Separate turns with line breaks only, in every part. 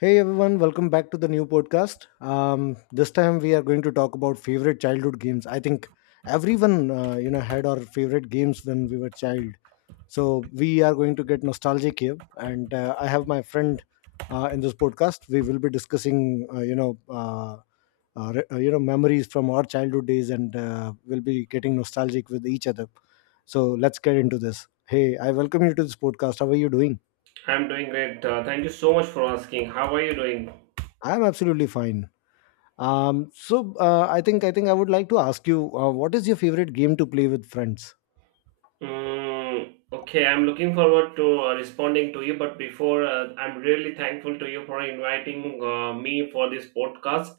Hey everyone, welcome back to the new podcast. This time we are going to talk about favorite childhood games. I think everyone, had our favorite games when we were child. So we are going to get nostalgic here, and I have my friend in this podcast. We will be discussing, memories from our childhood days, and we'll be getting nostalgic with each other. So let's get into this. Hey, I welcome you to this podcast. How are you doing?
I'm doing great. Thank you so much for asking. How are you doing?
I'm absolutely fine. So I think I would like to ask you, what is your favorite game to play with friends?
Mm, okay, I'm looking forward to responding to you, but before I'm really thankful to you for inviting me for this podcast.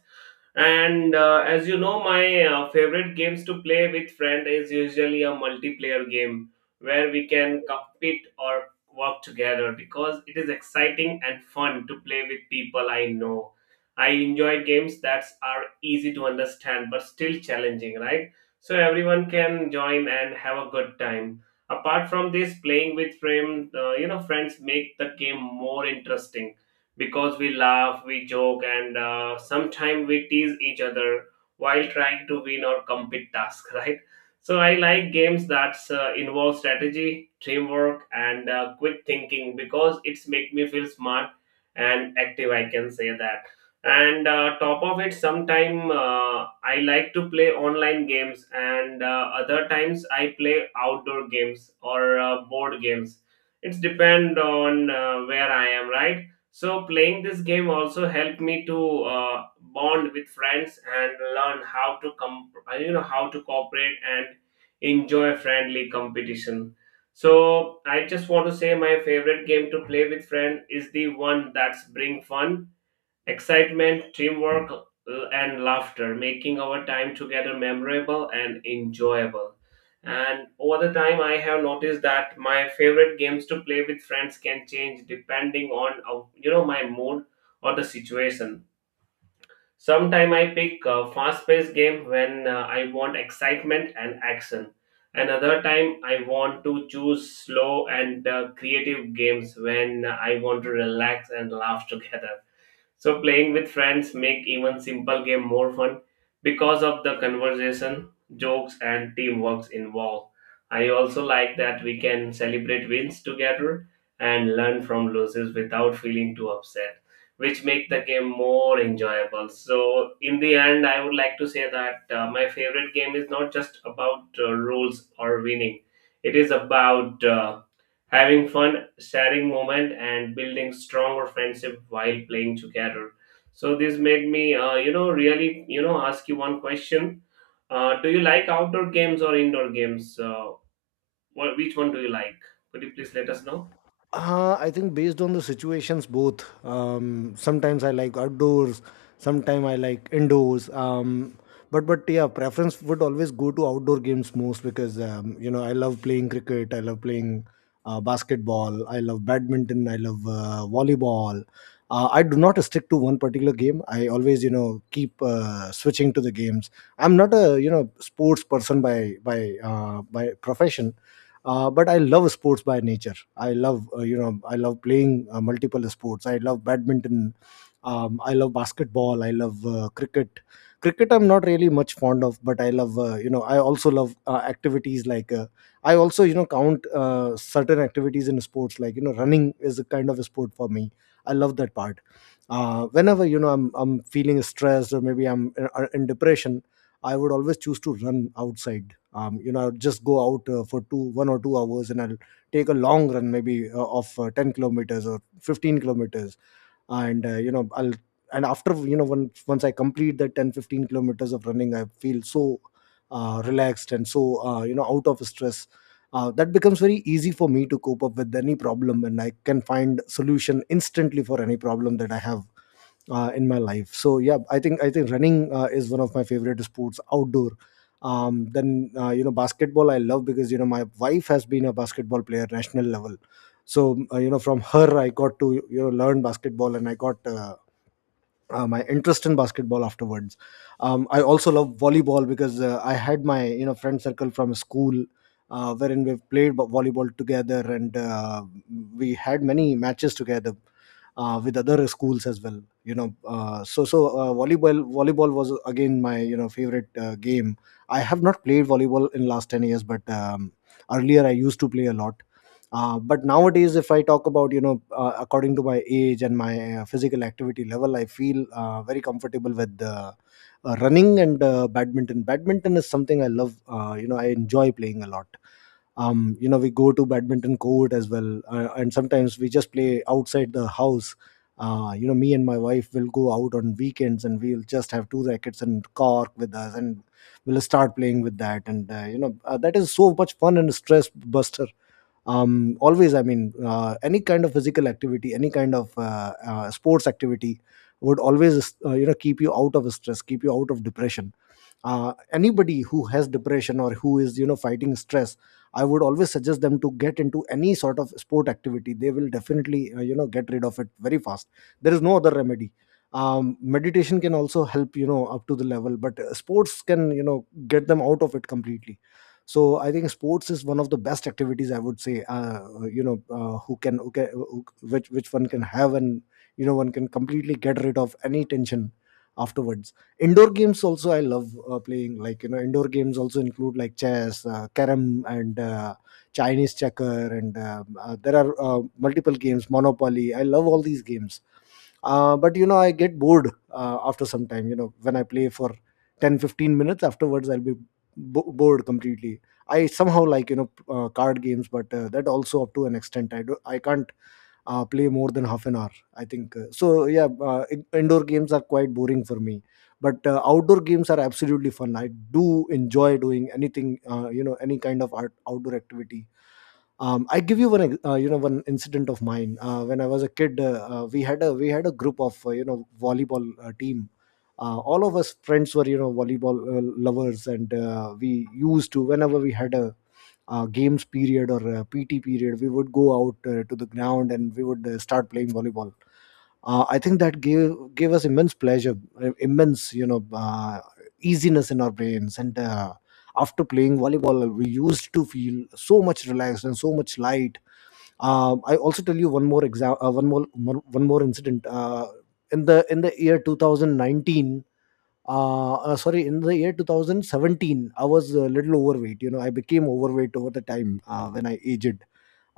And as you know, my favorite games to play with friend is usually a multiplayer game where we can compete or work together because it is exciting and fun to play with people I know. I enjoy games that are easy to understand but still challenging, right? So everyone can join and have a good time. Apart from this, playing with friends make the game more interesting because we laugh, we joke, and sometimes we tease each other while trying to win or complete tasks, right? So I like games that involve strategy, teamwork, and quick thinking because it's make me feel smart and active. I can say that. And top of it sometime I like to play online games, and other times I play outdoor games or board games. It's depend on where I am, right? So playing this game also helped me to bond with friends and learn how to how to cooperate and enjoy friendly competition. So I just want to say my favorite game to play with friend is the one that's bring fun, excitement, and laughter, making our time together memorable and enjoyable. And over the time, I have noticed that my favorite games to play with friends can change depending on my mood or the situation. Sometimes I pick a fast-paced game when I want excitement and action. Another time, I want to choose slow and creative games when I want to relax and laugh together, so playing with friends make even simple game more fun because of the conversation, jokes, and teamwork involved. I also like that we can celebrate wins together and learn from losses without feeling too upset, which make the game more enjoyable. So in the end, I would like to say that my favorite game is not just about rules or winning. It is about having fun, sharing moment, and building stronger friendship while playing together. So this made me, really, ask you one question. Do you like outdoor games or indoor games? Which one do you like? Could you please let us know?
I think based on the situations, both. Sometimes I like outdoors, sometimes I like indoors. But yeah, preference would always go to outdoor games most, because I love playing cricket, I love playing basketball, I love badminton, I love volleyball. I do not stick to one particular game. I always keep switching to the games. I'm not a sports person by profession, but I love sports by nature. I love playing multiple sports. I love badminton, I love basketball, I love cricket. Cricket I'm not really much fond of, but I love. I also love activities like I also count certain activities in sports, like running is a kind of a sport for me. I love that part. Whenever I'm feeling stressed, or maybe I'm in depression, I would always choose to run outside. I'll just go out for two one or two hours, and I'll take a long run, maybe of 10 kilometers or 15 kilometers. And uh, you know i'll and after once I complete the 10-15 kilometers of running, I feel so relaxed, and so out of stress. That becomes very easy for me to cope up with any problem, and I can find solution instantly for any problem that I have in my life. So yeah, I think running is one of my favorite sports outdoor. Then basketball I love, because my wife has been a basketball player national level. So from her I got to learn basketball, and I got my interest in basketball afterwards. I also love volleyball, because I had my friend circle from school, wherein we've played volleyball together, and we had many matches together with other schools as well. So volleyball was again my favorite game. I have not played volleyball in last 10 years, but earlier I used to play a lot. But nowadays, if I talk about according to my age and my physical activity level, I feel very comfortable with running and badminton. Badminton is something I love. I enjoy playing a lot. We go to badminton court as well, and sometimes we just play outside the house. Me and my wife will go out on weekends, and we'll just have two rackets and cork with us, and we'll start playing with that. And that is so much fun and stress buster. Always, I mean any kind of physical activity, any kind of sports activity would always keep you out of stress, keep you out of depression. Anybody who has depression, or who is fighting stress, I would always suggest them to get into any sort of sport activity. They will definitely get rid of it very fast. There is no other remedy. Meditation can also help up to the level, but sports can get them out of it completely. So I think sports is one of the best activities, I would say. Who can who can who, which one can have, and one can completely get rid of any tension afterwards. Indoor games also I love playing. Like indoor games also include like chess, carom, and Chinese checker, and there are multiple games. Monopoly. I love all these games. But I get bored after some time. When I play for 10 15 minutes, afterwards I'll be bored completely. I somehow like, card games, but that also up to an extent. I can't play more than half an hour. I think so. Yeah, indoor games are quite boring for me, but outdoor games are absolutely fun. I do enjoy doing anything, any kind of art, outdoor activity. I give you one, ex- you know, one incident of mine. When I was a kid, we had a group of volleyball team. All of us friends were volleyball lovers, and we used to, whenever we had a games period or PT period, we would go out to the ground, and we would start playing volleyball. I think that gave us immense pleasure, immense easiness in our brains. And after playing volleyball, we used to feel so much relaxed and so much light. I also tell you one more exam, one more incident. In the year 2019, sorry, in the year 2017, I was a little overweight. I became overweight over the time, when I aged.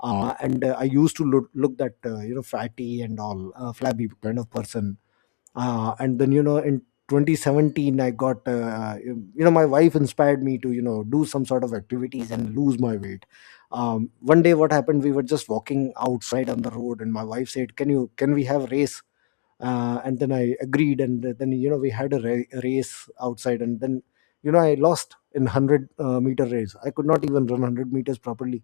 And I used to look that, fatty and all, flabby kind of person. And then in 2017, I got you you know my wife inspired me to do some sort of activities and lose my weight. One day, what happened, we were just walking outside on the road, and my wife said, can we have race? And then I agreed, and then we had a race outside. And then I lost in 100 meter race. I could not even run 100 meters properly,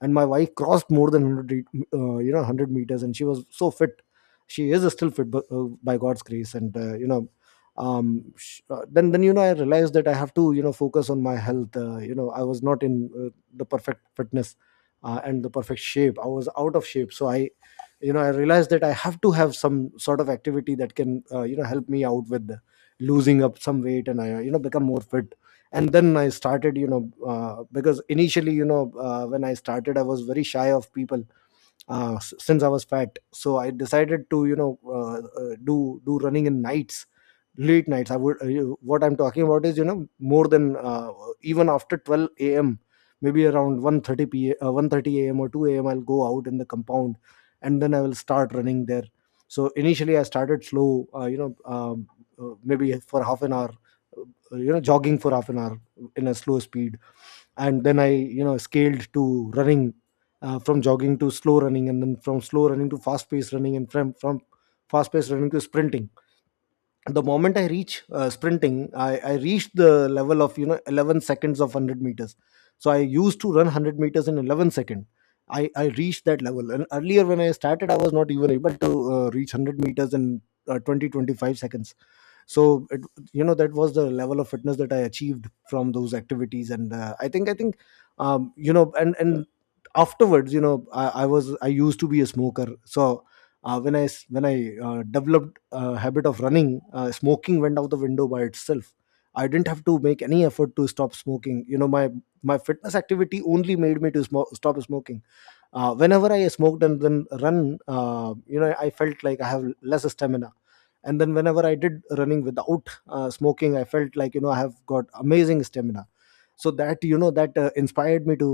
and my wife crossed more than 100, 100 meters, and she was so fit. She is still fit, but, by God's grace. And then I realized that I have to focus on my health. I was not in the perfect fitness and the perfect shape. I was out of shape. So I you know I realized that I have to have some sort of activity that can help me out with losing up some weight, and I become more fit. And then I started, because initially, when I started I was very shy of people. Since I was fat, so I decided to uh, uh, do do running in nights. Late nights I would, what I'm talking about is, more than even after 12 a.m., maybe around 1:30 p.m., 1:30 a.m. or 2 a.m., I'll go out in the compound, and then I will start running there. So initially I started slow, maybe for half an hour, jogging for half an hour in a slow speed. And then I scaled to running, from jogging to slow running, and then from slow running to fast pace running, and from fast pace running to sprinting. The moment I reach sprinting, I reached the level of 11 seconds of 100 meters. So I used to run 100 meters in 11 seconds. I reached that level. And earlier when I started, I was not even able to reach 100 meters in 20 25 seconds. So it, that was the level of fitness that I achieved from those activities. And I think. And afterwards, I used to be a smoker. So when I developed a habit of running, smoking went out the window by itself. I didn't have to make any effort to stop smoking, you know, my fitness activity only made me to stop smoking. Whenever I smoked and then run, you know, I felt like I have less stamina. And then whenever I did running without smoking, I felt like, you know, I have got amazing stamina. So that, you know, that inspired me to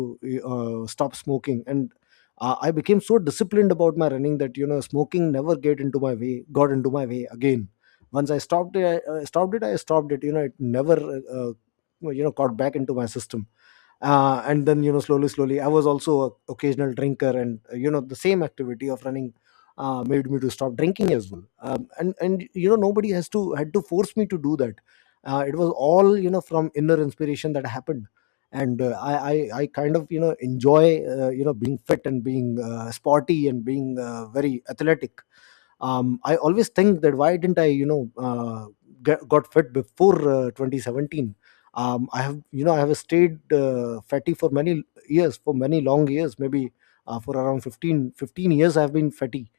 stop smoking. And I became so disciplined about my running that, you know, smoking never get into my way got into my way again. Once I stopped it, I stopped it, I stopped it. You know, it never you know got back into my system. And then, you know, slowly slowly I was also a occasional drinker, and you know, the same activity of running made me to stop drinking as well. And you know nobody has to had to force me to do that. It was all, you know, from inner inspiration that happened. And I kind of, you know, enjoy you know being fit, and being sporty, and being very athletic. I always think that why didn't I, you know, got fit before 2017. I have, you know, I have stayed fatty for many years, for many long years, maybe for around 15 years I have been fatty.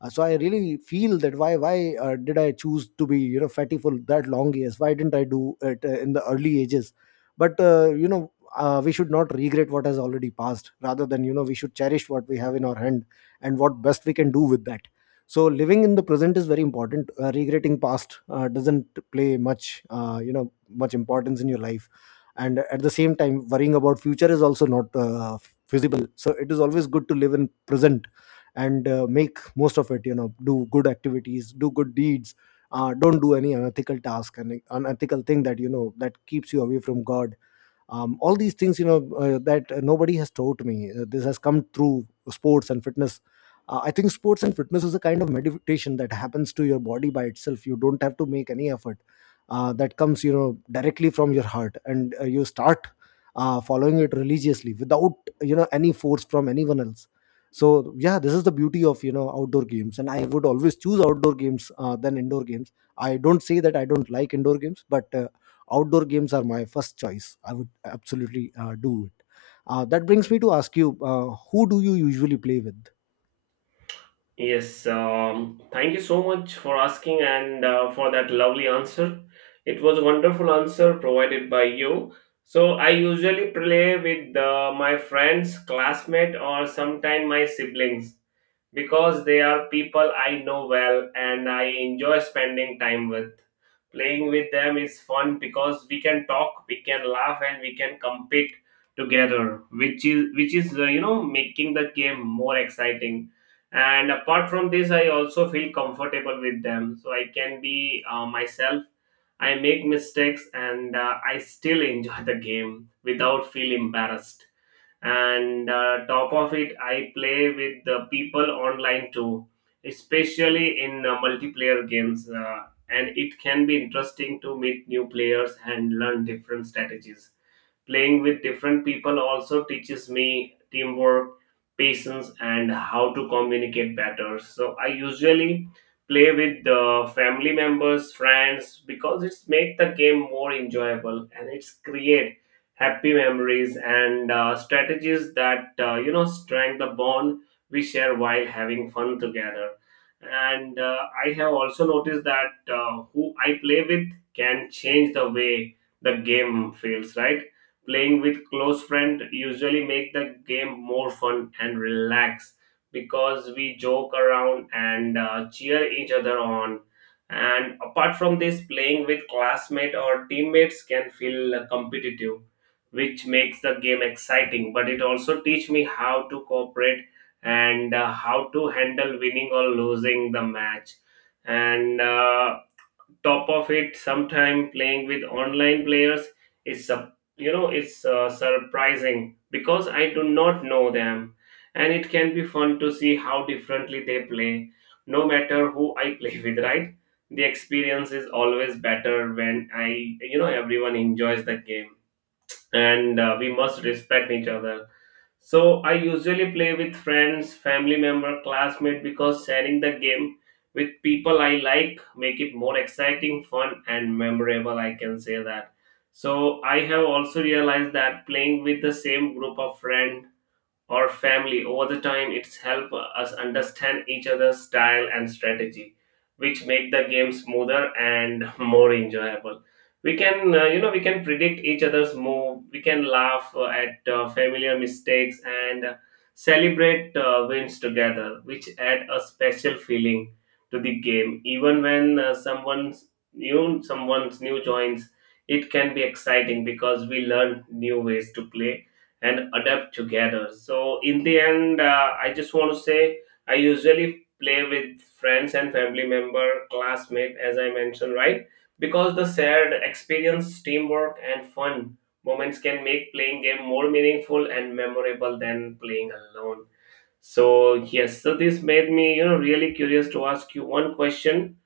So I really feel that why did I choose to be, you know, fatty for that long years? Why didn't I do it in the early ages? But you know we should not regret what has already passed. Rather, than you know we should cherish what we have in our hand, and what best we can do with that. So living in the present is very important. Regretting past doesn't play much you know much importance in your life, and at the same time worrying about future is also not feasible. So it is always good to live in present and make most of it, you know, do good activities, do good deeds. Don't do any unethical task and unethical thing that, you know, that keeps you away from God. All these things, you know that nobody has taught me. This has come through sports and fitness. I think sports and fitness is a kind of meditation that happens to your body by itself. You don't have to make any effort. That comes, you know, directly from your heart, and you start following it religiously without, you know, any force from anyone else. So yeah, this is the beauty of, you know, outdoor games, and I would always choose outdoor games than indoor games. I don't say that I don't like indoor games, but outdoor games are my first choice. I would absolutely do it. That brings me to ask you, who do you usually play with?
Yes, thank you so much for asking and for that lovely answer. It was a wonderful answer provided by you. So I usually play with my friends, classmate, or sometimes my siblings because they are people I know well and I enjoy spending time with. Playing with them is fun because we can talk, we can laugh, and we can compete together, which is making the game more exciting. And apart from this, I also feel comfortable with them, so I can be myself. I make mistakes, and I still enjoy the game without feel embarrassed. And top of it, I play with the people online too, especially in multiplayer games, and it can be interesting to meet new players and learn different strategies. Playing with different people also teaches me teamwork, patience, and how to communicate better. So I usually play with the family members, friends, because it's make the game more enjoyable and it's create happy memories, and strategies that strengthen the bond we share while having fun together. And I have also noticed that who I play with can change the way the game feels. Right, playing with close friend usually make the game more fun and relaxed because we joke around and cheer each other on. And apart from this, playing with classmate or teammates can feel competitive, which makes the game exciting, but it also teach me how to cooperate and how to handle winning or losing the match. And top of it, sometime playing with online players is sup- you know it's surprising because I do not know them, and it can be fun to see how differently they play. No matter who I play with, right? The experience is always better when I, you know, everyone enjoys the game, and we must respect each other. So I usually play with friends, family member, classmate, because sharing the game with people I like make it more exciting, fun, and memorable. I can say that. So I have also realized that playing with the same group of friends or family over the time it's helped us understand each other's style and strategy, which make the game smoother and more enjoyable. We can, we can predict each other's move, we can laugh at familiar mistakes, and celebrate wins together, which add a special feeling to the game. Even when someone's new joins, it can be exciting because we learn new ways to play and adapt together. So, in the end, I just want to say I usually play with friends and family member, classmate, as I mentioned, right? Because the shared experience, teamwork, and fun moments can make playing game more meaningful and memorable than playing alone. So, yes, so this made me, really curious to ask you one question.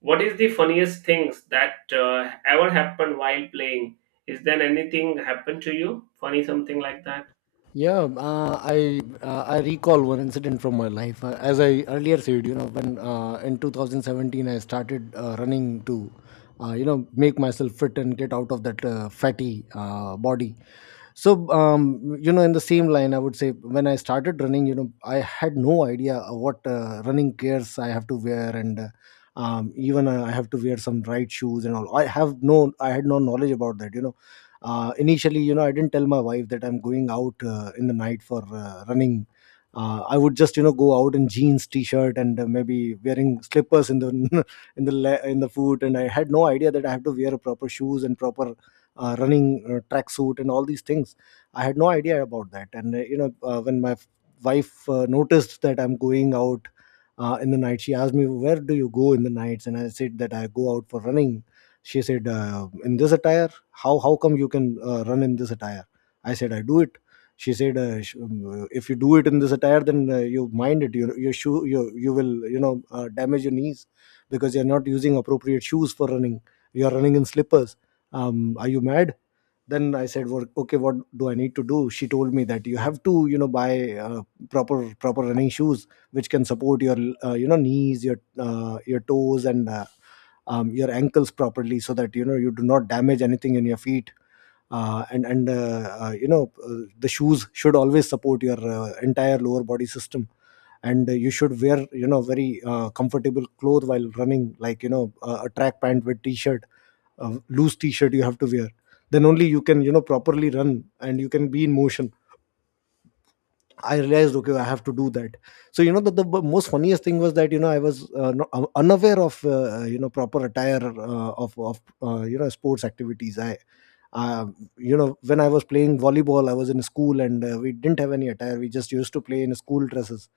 What is the funniest things that ever happened while playing? Is there anything happened to you? Funny something like that?
Yeah, I recall one incident from my life. As I earlier said, you know, when in 2017 I started running to, you know, make myself fit and get out of that fatty body. So, you know, in the same line, I would say when I started running, you know, I had no idea of what running gears I have to wear. And even I have to wear some right shoes and all. I had no knowledge about that. You know, initially you know I didn't tell my wife that I'm going out in the night for running. I would just, you know, go out in jeans t-shirt, and maybe wearing slippers in the in the foot, and I had no idea that I have to wear proper shoes and proper running tracksuit and all these things. I had no idea about that. And when my wife noticed that I'm going out in the night, she asked me, where do you go in the nights? And I said that I go out for running. She said, in this attire, how come you can run in this attire? I said, I do it. She said, if you do it in this attire, then you mind it, your shoe, you will, you know, damage your knees because you're not using appropriate shoes for running. You're running in slippers. Are you mad? Then I said, well, okay, what do I need to do? She told me that you have to, you know, buy proper running shoes which can support your you know knees, your toes, and your ankles properly, so that, you know, you do not damage anything in your feet. And you know The shoes should always support your entire lower body system. And you should wear, you know, very comfortable clothes while running, like, you know, a track pant with t-shirt, a loose t-shirt you have to wear. Then only you can, you know, properly run and you can be in motion. I realized, okay, I have to do that. So you know, the most funniest thing was that, you know, I was unaware of you know proper attire of you know sports activities. I uh, you know, when I was playing volleyball, I was in school, and we didn't have any attire. We just used to play in school dresses,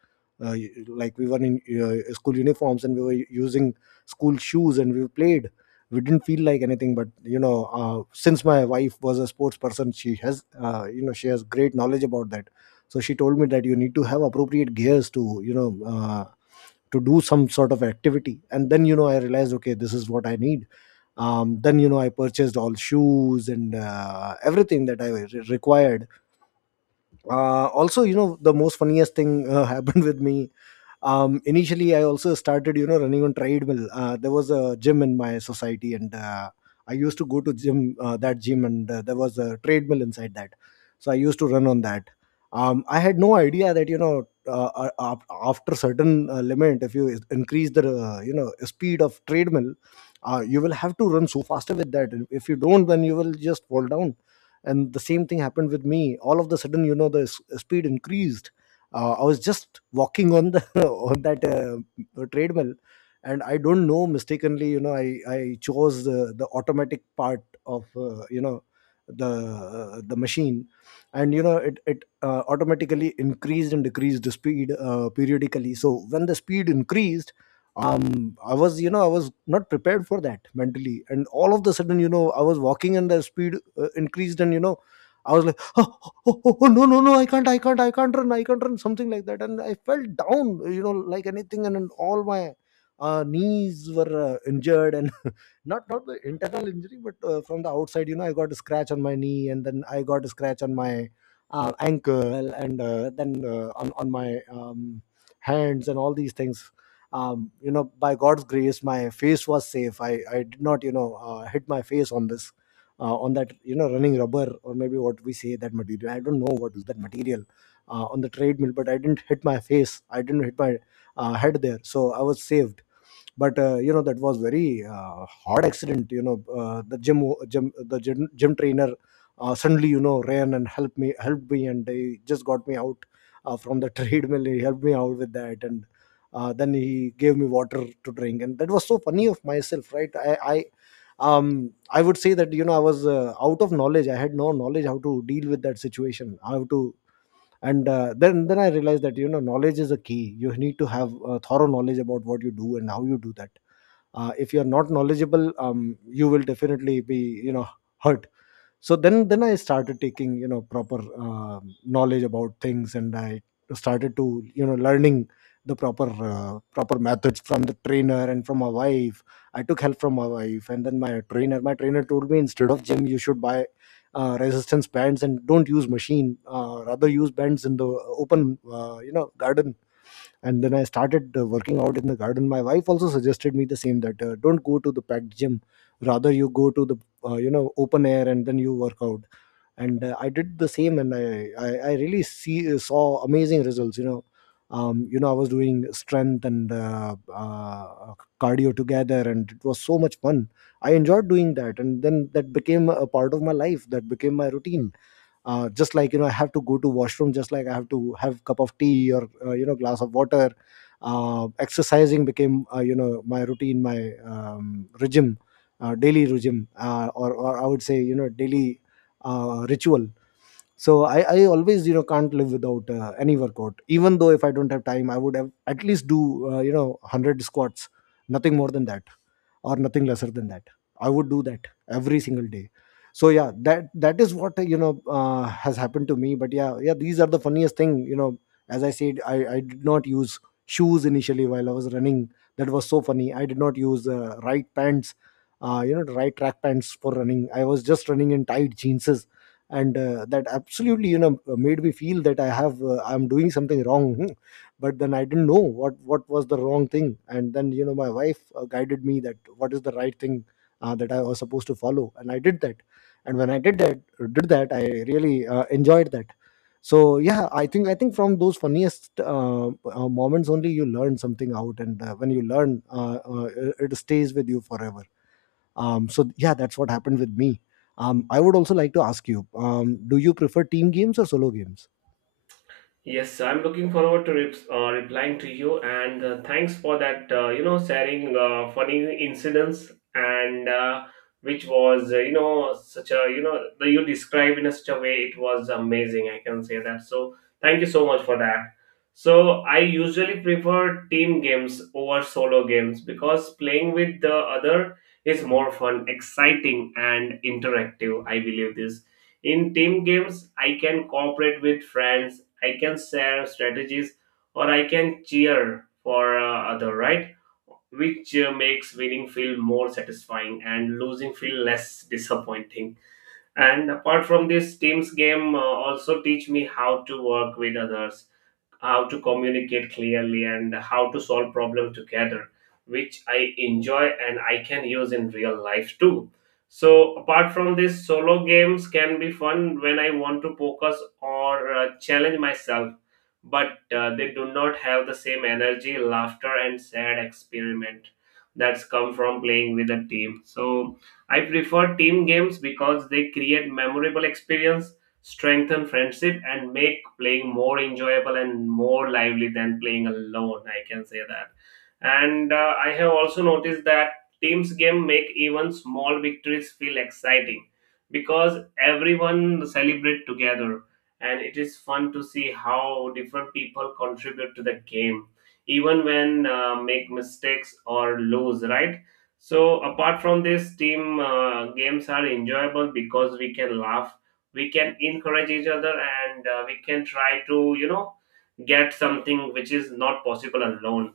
like we were in school uniforms and we were using school shoes, and we played. We didn't feel like anything, but you know, since my wife was a sports person, she has, she has great knowledge about that. So she told me that you need to have appropriate gears to, you know, to do some sort of activity. And then, you know, I realized, okay, this is what I need. Then, you know, I purchased all shoes and everything that I required. Also, you know, the most funniest thing happened with me. Initially, I also started, you know, running on treadmill. There was a gym in my society, and I used to go to gym that gym, and there was a treadmill inside that. So I used to run on that. I had no idea that, you know, after certain limit, if you increase the you know speed of treadmill, you will have to run so faster with that. And if you don't, then you will just fall down. And the same thing happened with me. All of the sudden, you know, speed increased. I was just walking on the on that treadmill, and I don't know, mistakenly, you know, I chose the automatic part of the machine. And you know, it automatically increased and decreased the speed periodically. So when the speed increased, um I was, you know, I was not prepared for that mentally. And all of the sudden, you know, I was walking and the speed increased, and you know, I was like, "Oh, oh, oh, oh, no, no, no, I can't, I can't, I can't run," something like that. And I felt down, you know, like anything, and then all my knees were injured, and not the internal injury, but from the outside, you know, I got a scratch on my knee, and then I got a scratch on my ankle, and then on my hands, and all these things. You know, by God's grace, my face was safe. I did not, hit my face on this on that running rubber, or maybe what we say that material. I don't know what is that material on the treadmill. But I didn't hit my face, I didn't hit my head there, so I was saved. But that was very hard accident. You know the gym, gym trainer suddenly, ran and helped me, and they just got me out from the treadmill. He helped me out with that, and then he gave me water to drink. And that was so funny of myself, right? I I would say that, I was out of knowledge, I had no knowledge how to deal with that situation, how to and then I realized that, knowledge is a key. You need to have thorough knowledge about what you do and how you do that. If you're not knowledgeable, you will definitely be, you know hurt. So then I started taking, proper knowledge about things, and I started to, learning the proper methods from the trainer and from my wife. I took help from my wife, and then my trainer, my trainer told me instead of gym you should buy resistance bands and don't use machine, rather use bands in the open, garden. And then I started working out in the garden. My wife also suggested me the same, that don't go to the packed gym, rather you go to the open air, and then you work out. And I did the same, and I really see saw amazing results, you know. I was doing strength and cardio together, and it was so much fun. I enjoyed doing that, and then that became a part of my life, that became my routine. Just like, I have to go to washroom, just like I have to have cup of tea or, glass of water. Exercising became, my routine, my regime, daily regime, or I would say, daily ritual. So I always, can't live without any workout. Even though if I don't have time, I would have at least do, 100 squats. Nothing more than that, or nothing lesser than that. I would do that every single day. So yeah, that is what, has happened to me. But yeah, yeah, these are the funniest thing, you know. As I said, I did not use shoes initially while I was running. That was so funny. I did not use right pants, right track pants for running. I was just running in tight jeans. And that absolutely, made me feel that I have I'm doing something wrong. Hmm. But then I didn't know what was the wrong thing, and then, my wife guided me that what is the right thing that I was supposed to follow, and I did that. And when I did that, I really enjoyed that. So yeah, I think from those funniest moments only you learn something out. And when you learn, it it stays with you forever. So yeah, that's what happened with me. I would also like to ask you: Do you prefer team games or solo games?
Yes, I'm looking forward to replying to you, and thanks for that. Sharing funny incidents, and which was you know such a you know the, you described in a such a way, it was amazing. I can say that. So thank you so much for that. So I usually prefer team games over solo games because playing with the other is more fun, exciting, and interactive. I believe this. In team games, I can cooperate with friends, I can share strategies, or I can cheer for other, right? Which makes winning feel more satisfying and losing feel less disappointing. And apart from this, teams game also teach me how to work with others, how to communicate clearly, and how to solve problems together, which I enjoy and I can use in real life too. So apart from this, solo games can be fun when I want to focus or challenge myself, but they do not have the same energy, laughter, and sad experiment that's come from playing with a team. So I prefer team games because they create memorable experience, strengthen friendship, and make playing more enjoyable and more lively than playing alone. I can say that. And I have also noticed that teams game make even small victories feel exciting because everyone celebrate together, and it is fun to see how different people contribute to the game even when make mistakes or lose, right? So apart from this, team games are enjoyable because we can laugh, we can encourage each other, and we can try to, you know, get something which is not possible alone.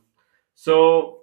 So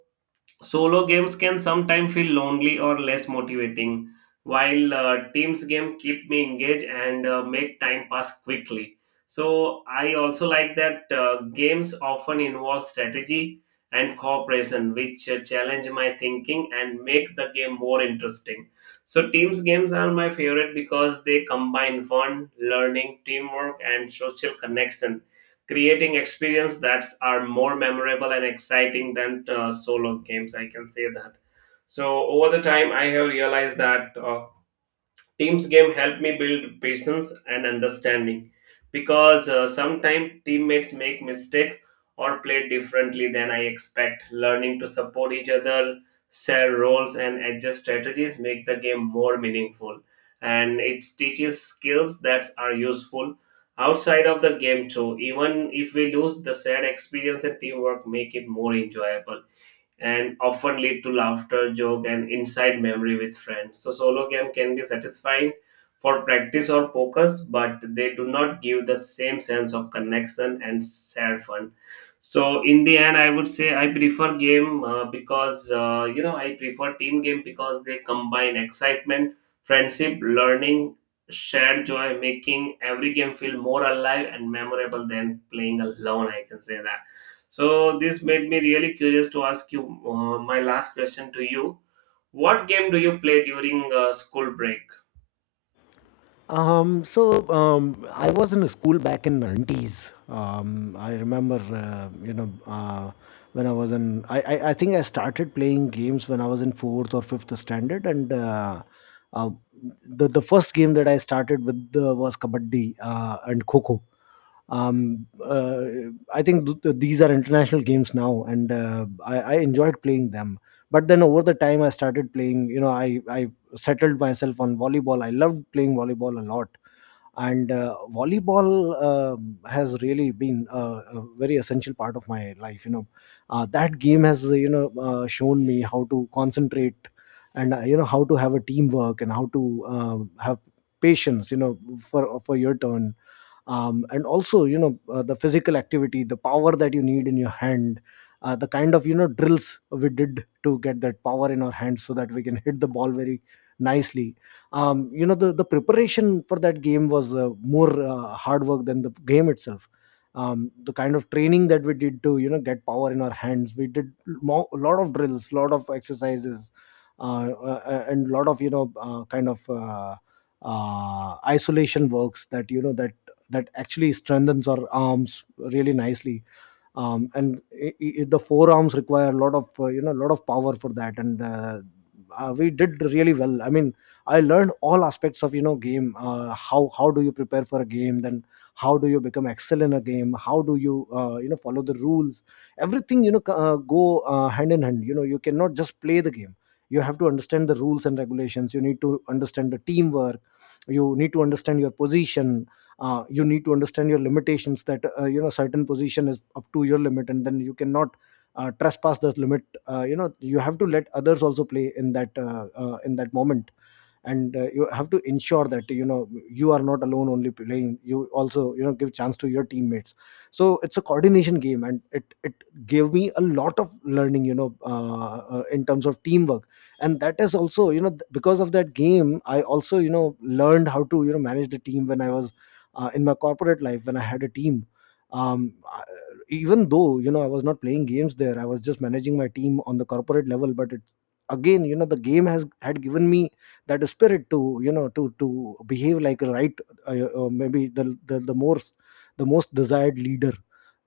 solo games can sometimes feel lonely or less motivating, while teams game keep me engaged and make time pass quickly. So I also like that games often involve strategy and cooperation, which challenge my thinking and make the game more interesting. So teams games are my favorite because they combine fun, learning, teamwork, and social connection, creating experience that are more memorable and exciting than solo games. I can say that. So over the time, I have realized that teams game help me build patience and understanding because sometimes teammates make mistakes or play differently than I expect. Learning to support each other, share roles, and adjust strategies make the game more meaningful, and it teaches skills that are useful outside of the game too. Even if we lose, the shared experience and teamwork make it more enjoyable and often lead to laughter, joke, and inside memory with friends. So solo game can be satisfying for practice or focus, but they do not give the same sense of connection and shared fun. So in the end, I would say I prefer game because you know I prefer team game because they combine excitement, friendship, learning, shared joy, making every game feel more alive and memorable than playing alone. I can say that. So this made me really curious to ask you my last question to you. What game do you play during school break?
I was in a school back in 90's. I remember, when I was in, I think I started playing games when I was in fourth or fifth standard, and uh, the first game that I started with was kabaddi and kho kho. um uh, I think these are international games now, and I enjoyed playing them. But then over the time I started playing, I settled myself on volleyball. I loved playing volleyball a lot. And volleyball has really been a very essential part of my life, you know. That game has, shown me how to concentrate, and, how to have a teamwork, and how to have patience, you know, for your turn. And also, the physical activity, the power that you need in your hand, the kind of, drills we did to get that power in our hands, so that we can hit the ball very nicely. You know, the preparation for that game was, more hard work than the game itself. The kind of training that we did to, get power in our hands, we did a lot of drills, lot of exercises, and lot of, kind of, isolation works that, that actually strengthens our arms really nicely. And I the forearms require a lot of, a lot of power for that. And we did really well, I mean, I learned all aspects of, game. How how do you prepare for a game, then how do you become excel in a game, how do you, you know follow the rules. Everything, you know, go hand in hand. You know, you cannot just play the game, you have to understand the rules and regulations, you need to understand the teamwork, you need to understand your position, you need to understand your limitations, that, certain position is up to your limit, and then you cannot trespass the limit. You know, you have to let others also play in that moment. And you have to ensure that, you are not alone only playing, you also, give chance to your teammates. So it's a coordination game, and it gave me a lot of learning, you know, in terms of teamwork. And that is also, because of that game I also, learned how to, manage the team, when I was in my corporate life, when I had a team. um I- Even though, you know, I was not playing games there, I was just managing my team on the corporate level. But it's again, you know, the game has had given me that spirit to, to behave like a right, uh, maybe the the most, the most desired leader.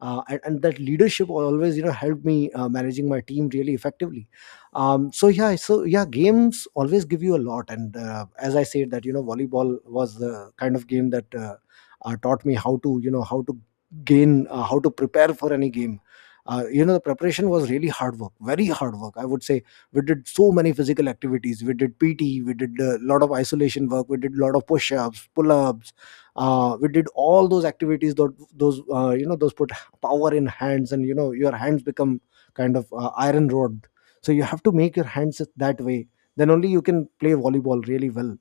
And that leadership always, helped me managing my team really effectively. So yeah, so yeah, games always give you a lot. And as I said that, you know, volleyball was the kind of game that, taught me how to, how to gain, how to prepare for any game. You know, the preparation was really hard work, very hard work, I would say. We did so many physical activities, we did PT, we did a lot of isolation work, we did a lot of push-ups, pull-ups, we did all those activities that, those, those put power in hands, and you know your hands become kind of, iron rod. So you have to make your hands that way, then only you can play volleyball really well.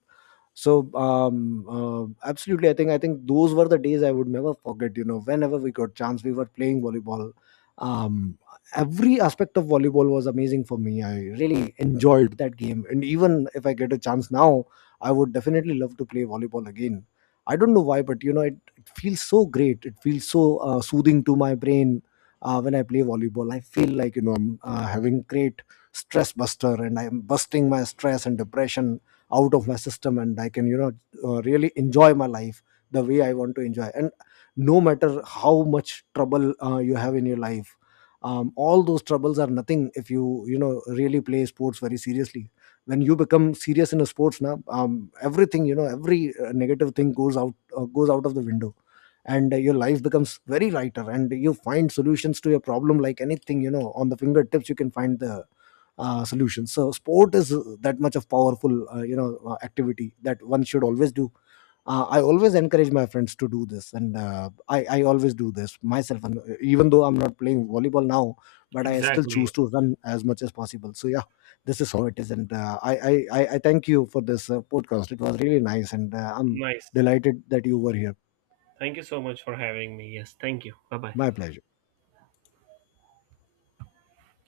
So absolutely, I think those were the days I would never forget. You know, whenever we got chance, we were playing volleyball. um every aspect of volleyball was amazing for me. I really enjoyed that game, and even if I get a chance now, I would definitely love to play volleyball again. I don't know why, but you know, it feels so great, it feels so, soothing to my brain. When I play volleyball, I feel like, you know, I'm, having great stress buster, and I'm busting my stress and depression out of my system, and I can, you know, really enjoy my life the way I want to enjoy. And no matter how much trouble you have in your life, all those troubles are nothing if you, you know, really play sports very seriously. When you become serious in a sports, now everything, you know, every negative thing goes out, goes out of the window. And your life becomes very lighter, and you find solutions to your problem like anything. You know, on the fingertips you can find the solutions. So sport is that much of powerful, activity that one should always do. I always encourage my friends to do this, and I always do this myself. And even though I'm not playing volleyball now, but I still
Exactly.
choose to run as much as possible. So yeah, this is how it is, and I thank you for this podcast. It was really nice, and I'm
Nice.
delighted that you were here.
Thank you so much for having me. Yes, thank you. Bye bye.
My pleasure.